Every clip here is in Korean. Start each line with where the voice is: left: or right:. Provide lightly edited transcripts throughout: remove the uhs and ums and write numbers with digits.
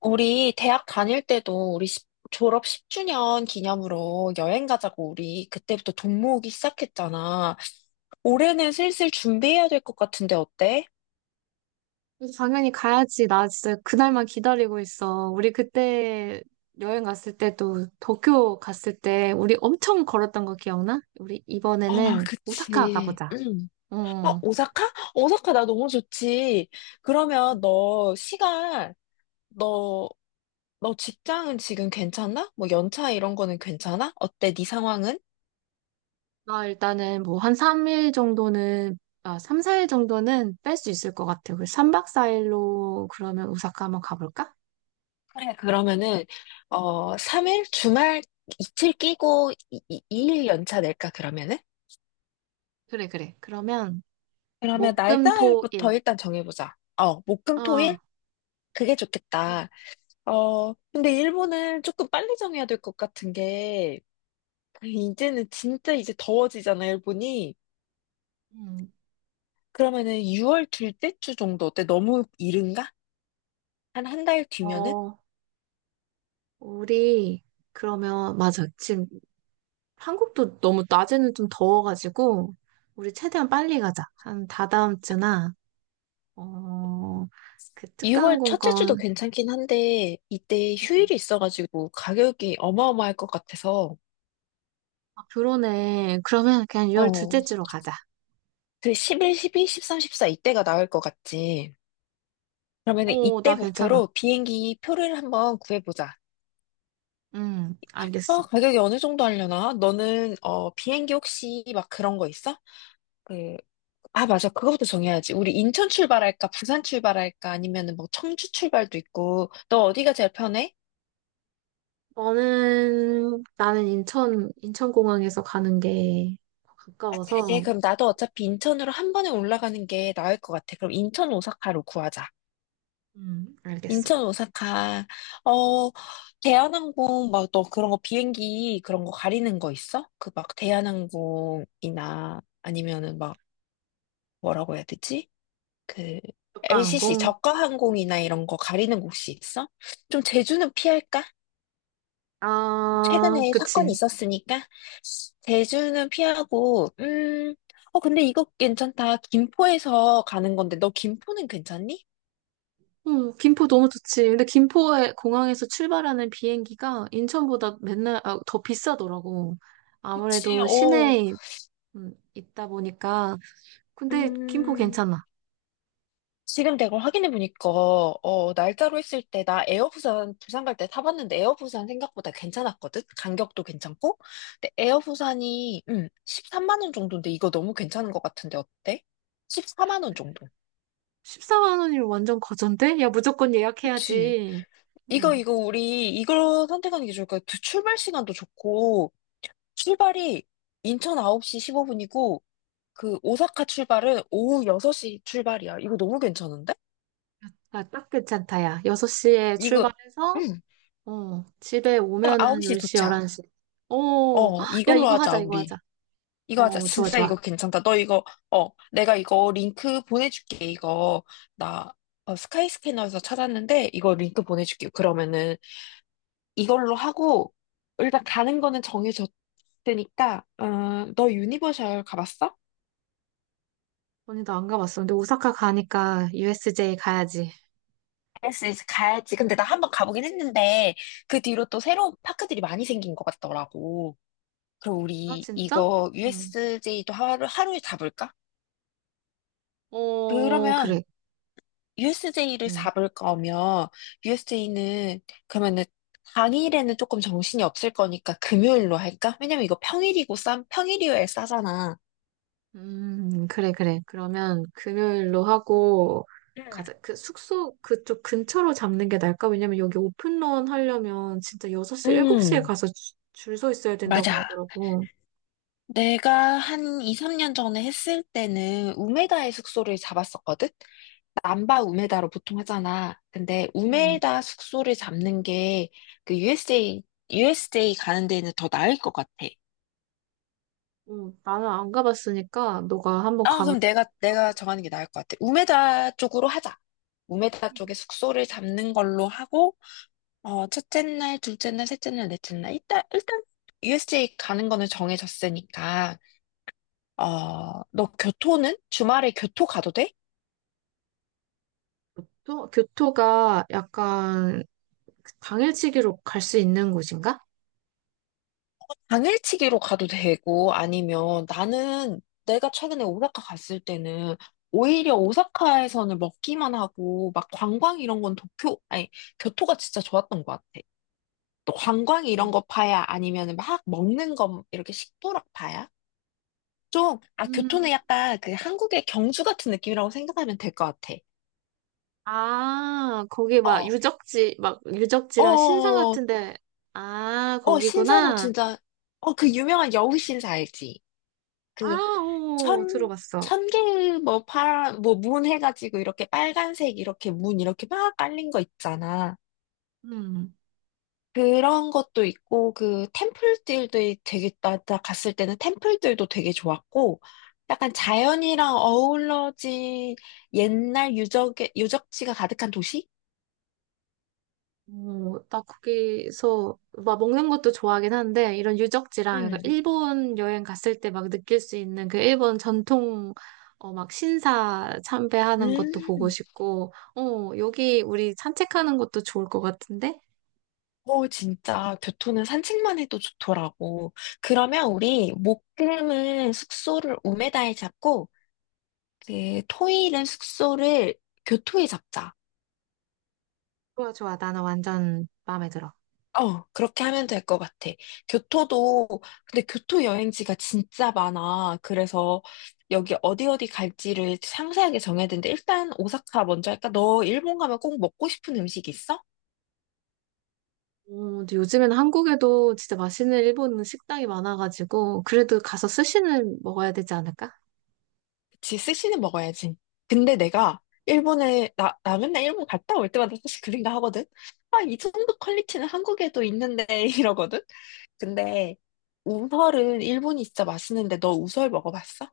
left: 우리 대학 다닐 때도 우리 졸업 10주년 기념으로 여행 가자고 우리 그때부터 돈 모으기 시작했잖아. 올해는 슬슬 준비해야 될 것 같은데 어때?
right: 당연히 가야지. 나 진짜 그날만 기다리고 있어. 우리 그때 여행 갔을 때 또 도쿄 갔을 때 우리 엄청 걸었던 거 기억나? 우리
left: 아,
right: 이번에는 오사카
left: 그치.
right: 가보자.
left: 응.
right: 어.
left: 오사카? 오사카 나 너무 좋지. 그러면 너, 너 직장은 지금 괜찮나? 뭐 연차 이런 거는 괜찮아? 어때? 네 상황은?
right: 나 일단은 뭐 한 3일 정도는, 아, 3, 4일 정도는 뺄 수 있을 것 같아. 우리 3박 4일로 그러면 오사카 한번 가볼까?
left: 그래, 그러면은. 3일? 주말 이틀 끼고 2일 연차 낼까, 그러면은?
right: 그래, 그래. 그러면
left: 그러면
right: 목, 금, 토, 일.
left: 날짜부터 일단 정해보자.
right: 어.
left: 목금토일? 그게 좋겠다. 근데 일본은 조금 빨리 정해야 될 것 같은 게, 이제는 진짜 이제 더워지잖아, 일본이.
right: 음.
left: 그러면은 6월 둘째 주 정도 어때? 너무 이른가? 한 한 달 뒤면은?
right: 어. 우리 그러면 맞아. 지금 한국도 너무 낮에는 좀 더워가지고 우리 최대한 빨리 가자. 한 다다음 주나 어, 그특
left: 6월
right: 항공
left: 첫째 주도
right: 권
left: 괜찮긴 한데, 이때
right: 음.
left: 휴일이 있어가지고 가격이 어마어마할 것 같아서.
right: 아, 그러네. 그러면 그냥 6월 둘째
left: 어,
right: 주로 가자.
left: 그 11, 12, 13, 14 이때가 나을 것 같지. 그러면
right: 어,
left: 이때
right: 나 괜찮아.
left: 목표로 비행기 표를 한번 구해보자.
right: 알겠어.
left: 가격이 어느 정도 하려나? 너는, 비행기 혹시 막 그런 거 있어? 그, 아, 맞아. 그거부터 정해야지. 우리 인천 출발할까? 부산 출발할까? 아니면은 뭐 청주 출발도 있고. 너 어디가 제일 편해?
right: 너는 나는 인천 인천공항에서 가는 게
left: 아, 그래.
right: 가까워서
left: 그럼 나도 어차피 인천으로 한 번에 올라가는 게 나을 것 같아. 그럼 인천 오사카로 구하자.
right: 알겠어.
left: 인천 오사카. 어 대한항공 막 너 그런 거 비행기 그런 거 가리는 거 있어? 그 막 대한항공이나 아니면은 막 뭐라고 해야 되지? 그
right: 특가항공
left: LCC 저가 항공이나 이런 거 가리는 거 혹시 있어? 좀 제주는 피할까?
right: 아,
left: 최근에 사건이
right: 그치.
left: 있었으니까 제주는 피하고, 근데 이거 괜찮다. 김포에서 가는 건데 너 김포는 괜찮니?
right: 응, 김포 너무 좋지. 근데 김포의 공항에서 출발하는 비행기가 인천보다 맨날 더 비싸더라고.
left: 그치.
right: 아무래도
left: 어
right: 시내에 있다 보니까. 근데 김포
left: 음
right: 괜찮아.
left: 지금 내가 확인해 보니까, 날짜로 했을 때 나 에어 부산 부산 갈 때 타봤는데 에어 부산 생각보다 괜찮았거든. 간격도 괜찮고. 근데 에어 부산이 13만 원 정도인데 이거 너무 괜찮은 것 같은데 어때? 14만 원 정도.
right: 14만 원이면 완전 거전데? 야, 무조건
left: 그치?
right: 예약해야지.
left: 이거
right: 응,
left: 이거 우리 이걸 선택하는 게 좋을 거야. 출발 시간도 좋고 출발이 인천 9시 15분이고 그 오사카 출발은 오후 6시 출발이야. 이거 너무 괜찮은데?
right: 아, 딱 괜찮다, 야. 6시에
left: 이거
right: 출발해서,
left: 음,
right: 어, 집에
left: 딱
right: 오면은
left: 9시
right: 10시,
left: 도착.
right: 11시. 어, 야,
left: 이걸로
right: 이거
left: 하자,
right: 하자, 이거 하자.
left: 우리. 이거 하자.
right: 어, 좋아,
left: 진짜
right: 좋아.
left: 이거 괜찮다. 너 이거. 내가 이거 링크 보내줄게. 나, 스카이 스캐너에서 찾았는데, 이거 링크 보내줄게. 그러면은, 이걸로 하고, 일단 가는 거는 정해졌으니까. 너 유니버셜 가봤어?
right: 언니도 안 가봤어. 근데 오사카 가니까 USJ 가야지.
left: 알았어, 가야지. 근데 나 한번 가보긴 했는데, 그 뒤로 또 새로운 파크들이 많이 생긴 것 같더라고. 그럼
right: 아,
left: 우리
right: 진짜?
left: 이거
right: 응,
left: USJ도 하루에 잡을까?
right: 어,
left: 그러면,
right: 그래.
left: USJ를
right: 응.
left: 잡을 거면 USJ는 그러면은 당일에는 조금 정신이 없을 거니까 금요일로 할까? 왜냐면 이거 평일이고 평일이어야 싸잖아.
right: 그래, 그래. 그러면 금요일로 하고,
left: 응.
right: 가자. 그 숙소 그쪽 근처로 잡는 게 나을까? 왜냐면 여기 오픈런 하려면 진짜 6시, 7시에
left: 음,
right: 가서 줄 서 있어야 된다고
left: 맞아.
right: 하더라고.
left: 내가 한 2, 3년 전에 했을 때는 우메다의 숙소를 잡았었거든? 남바 우메다로 보통 하잖아. 근데
right: 음,
left: 우메다 숙소를 잡는 게 그 USJ 가는 데는 더 나을 것 같아.
right: 나는 안 가봤으니까 너가 한번
left: 아,
right: 가면
left: 그럼 내가,
right: 좋다고.
left: 내가 정하는 게 나을 것 같아. 우메다 쪽으로 하자. 우메다 쪽에
right: 음.
left: 숙소를 잡는 걸로 하고. 첫째 날, 둘째 날, 셋째 날, 넷째 날. 일단, USJ 가는 거는 정해졌으니까. 너 교토는? 주말에 교토 가도 돼?
right: 또 교토가 약간 당일치기로 갈 수 있는 곳인가?
left: 당일치기로 가도 되고, 아니면 나는 내가 최근에 오사카 갔을 때는 오히려 오사카에서는 먹기만 하고, 막 관광 이런 건 도쿄, 아니, 교토가 진짜 좋았던 것 같아. 또 관광
right: 음,
left: 이런 거 파야? 아니면 막 먹는 거 이렇게 식도락 파야? 좀, 아,
right: 음,
left: 교토는 약간 그 한국의 경주 같은 느낌이라고 생각하면 될 것 같아.
right: 아, 거기
left: 어,
right: 막
left: 어,
right: 유적지랑 신상
left: 어, 어,
right: 같은데, 아,
left: 신사도
right: 거기구나.
left: 진짜. 그 유명한 여우 신사 알지? 그
right: 아, 오,
left: 천,
right: 들어봤어.
left: 천개 뭐 파란, 뭐 문 해가지고 이렇게 빨간색 이렇게 문 이렇게 막 깔린 거 있잖아.
right: 음,
left: 그런 것도 있고, 그 템플들도 나 갔을 때는 템플들도 되게 좋았고, 약간 자연이랑 어우러진 옛날 유적지가 가득한 도시?
right: 오, 나 거기서 막 먹는 것도 좋아하긴 한데, 이런 유적지랑 약간
left: 음.
right: 일본 여행 갔을 때 막 느낄 수 있는 그 일본 전통, 막 신사 참배하는 것도 보고
left: 음.
right: 싶고, 여기 우리 산책하는 것도 좋을 것 같은데?
left: 오, 진짜 교토는 산책만 해도 좋더라고. 그러면 우리 목금은 숙소를 우메다에 잡고, 그 토일은 숙소를 교토에 잡자.
right: 좋아, 좋아. 나는 완전 마음에 들어.
left: 그렇게 하면 될 것 같아. 교토도, 근데 교토 여행지가 진짜 많아. 그래서 여기 어디 어디 갈지를 상세하게 정해야 되는데, 일단 오사카 먼저 할까? 너 일본 가면 꼭 먹고 싶은 음식 있어?
right: 어, 근데 요즘에는 한국에도 진짜 맛있는 일본 식당이 많아가지고, 그래도 가서 스시는 먹어야 되지 않을까?
left: 그치, 스시는 먹어야지. 근데 내가 나 맨날 일본 갔다 올 때마다 사실 그 생각 하거든? 아, 이 정도 퀄리티는 한국에도 있는데, 이러거든? 근데 우설은 일본이 진짜 맛있는데, 너 우설 먹어봤어?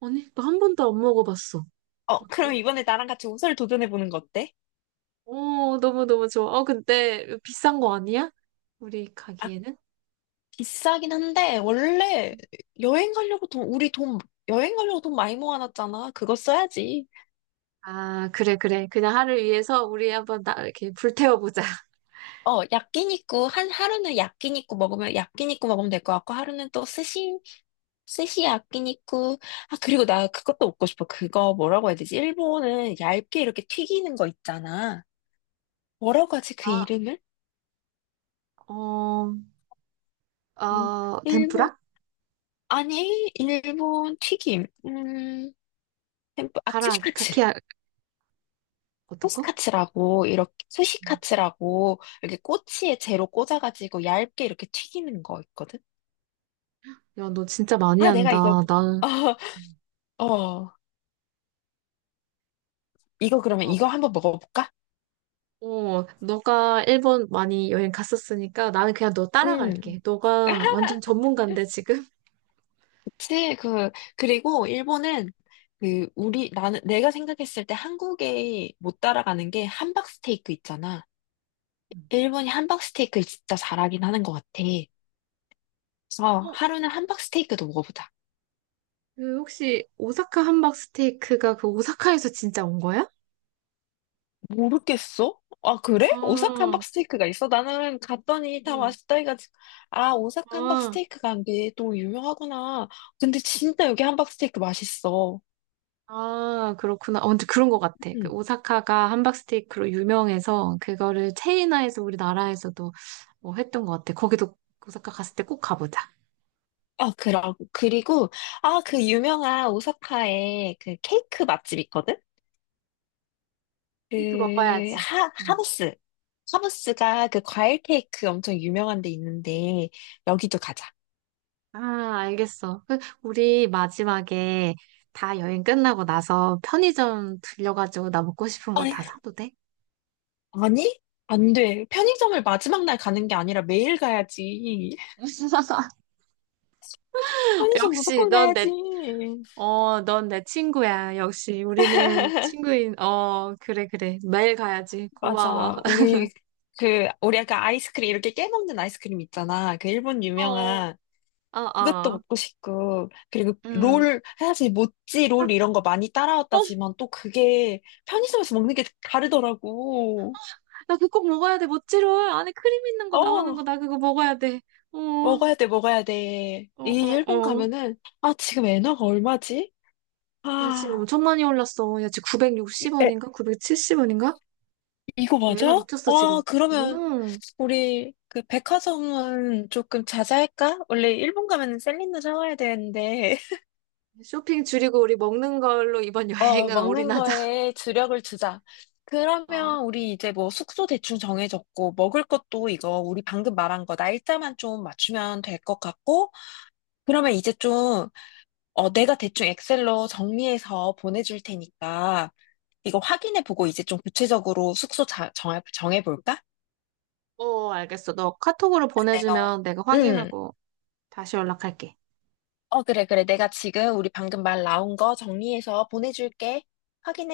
right: 아니, 나 한 번도 안 먹어봤어.
left: 그럼
right: 어때?
left: 이번에 나랑 같이 우설 도전해보는 거 어때?
right: 어, 너무너무 좋아. 어, 근데 비싼 거 아니야? 우리 가기에는?
left: 비싸긴 한데 원래 여행 가려고 돈 우리 돈 여행 가려고 돈 많이 모아놨잖아. 그거 써야지.
right: 아, 그래, 그래. 그냥 하루 위해서 우리 한번 이렇게 불태워보자.
left: 야끼니쿠 한 하루는 야끼니쿠 먹으면 될 것 같고 하루는 또 스시 야끼니쿠. 아 그리고 나 그것도 먹고 싶어. 그거 뭐라고 해야 되지? 일본은 얇게 이렇게 튀기는 거 있잖아. 뭐라고 하지 그
right: 아,
left: 이름을?
right: 어,
left: 음, 일본
right: 덴푸라?
left: 아니 일본 튀김.
right: 가라아기,
left: 아츠시카츠.
right: 카키야, 어떤 거?
left: 소스카츠라고 이렇게
right: 음.
left: 수시카츠라고 이렇게 꼬치에 재로 꽂아가지고 얇게 이렇게 튀기는 거 있거든.
right: 야, 너 진짜 많이
left: 아, 내가
right: 한다.
left: 이거
right: 나는,
left: 어, 어, 이거 그러면 이거 한번 먹어볼까?
right: 어, 너가 일본 많이 여행 갔었으니까 나는 그냥 너
left: 음.
right: 따라갈게. 너가 완전 전문가인데 지금?
left: 그치, 그리고 일본은 내가 생각했을 때 한국에 못 따라가는 게 함박스테이크 있잖아.
right: 음.
left: 일본이 함박스테이크 진짜 잘하긴 하는 것 같아. 그래서
right: 어,
left: 하루는 함박스테이크도 먹어보자.
right: 그 혹시 오사카 함박 스테이크가 그 오사카에서 진짜 온 거야?
left: 모르겠어? 아, 그래? 오사카
right: 아,
left: 함박 스테이크가 있어? 나는 갔더니 다
right: 어,
left: 맛있다 해가지고, 아, 오사카 함박
right: 아,
left: 스테이크가 이게 또 유명하구나. 근데 진짜 여기 함박 스테이크 맛있어.
right: 아, 그렇구나. 어, 근데 그런 것 같아. 그
left: 음.
right: 오사카가 함박 스테이크로 유명해서 그거를 체인화해서 우리나라에서도 뭐 했던 것 같아. 거기도 오사카 갔을 때 꼭 가보자.
left: 아, 그리고, 아, 그 유명한 오사카에 그 케이크 맛집 있거든?
right: 스테이크 먹어야지. 응.
left: 하부스. 하부스가 그 과일 케이크 엄청 유명한 데 있는데, 여기도 가자.
right: 아, 알겠어. 그, 우리 마지막에 다 여행 끝나고 나서 편의점 들려가지고 나 먹고 싶은 거
left: 아니,
right: 다 사도 돼?
left: 아니? 안 돼. 편의점을 마지막 날 가는 게 아니라 매일 가야지. 편의점
right: 역시
left: 무조건
right: 넌
left: 가야지.
right: 내, 어, 넌 내 친구야. 역시 우리는 친구인, 그래, 그래. 매일 가야지. 고마워.
left: 맞아. 우리 아까 아이스크림, 이렇게 깨먹는 아이스크림 있잖아. 그 일본
right: 어,
left: 유명한.
right: 아,
left: 그것도
right: 아.
left: 먹고 싶고. 그리고
right: 음.
left: 롤, 사실 모찌 롤 이런 거 많이
right: 어,
left: 따라왔다지만 또 그게 편의점에서 먹는 게 다르더라고.
right: 나 그거 꼭 먹어야 돼. 모찌롤. 안에 크림 있는 거 나오는
left: 어,
right: 거 나 그거 먹어야 돼. 어, 어,
left: 먹어야 돼, 먹어야 돼.
right: 어,
left: 이 일본
right: 어.
left: 가면은, 아, 지금 엔화가 얼마지?
right: 야, 지금
left: 아,
right: 엄청 많이 올랐어. 야, 지금 960원인가? 970원인가?
left: 이거 맞아?
right: 애나 미쳤어, 지금.
left: 아, 그러면
right: 음,
left: 우리 그 백화점은 조금 자제할까? 원래 일본 가면 셀린느 사와야 되는데
right: 쇼핑 줄이고 우리 먹는 걸로 이번 여행은
left: 먹는
right: 올인하자.
left: 거에 주력을 주자.
right: 어,
left: 그러면 우리 이제 뭐 숙소 대충 정해졌고 먹을 것도 이거 우리 방금 말한 거 날짜만 좀 맞추면 될 것 같고 그러면 이제 좀. 내가 대충 엑셀로 정리해서 보내줄 테니까 이거 확인해 보고 이제 좀 구체적으로 숙소 정해볼까?
right: 어, 알겠어. 너 카톡으로
left: 내가.
right: 보내주면 내가
left: 응.
right: 확인하고 다시 연락할게.
left: 그래, 그래. 내가 지금 우리 방금 말 나온 거 정리해서 보내줄게. 확인해.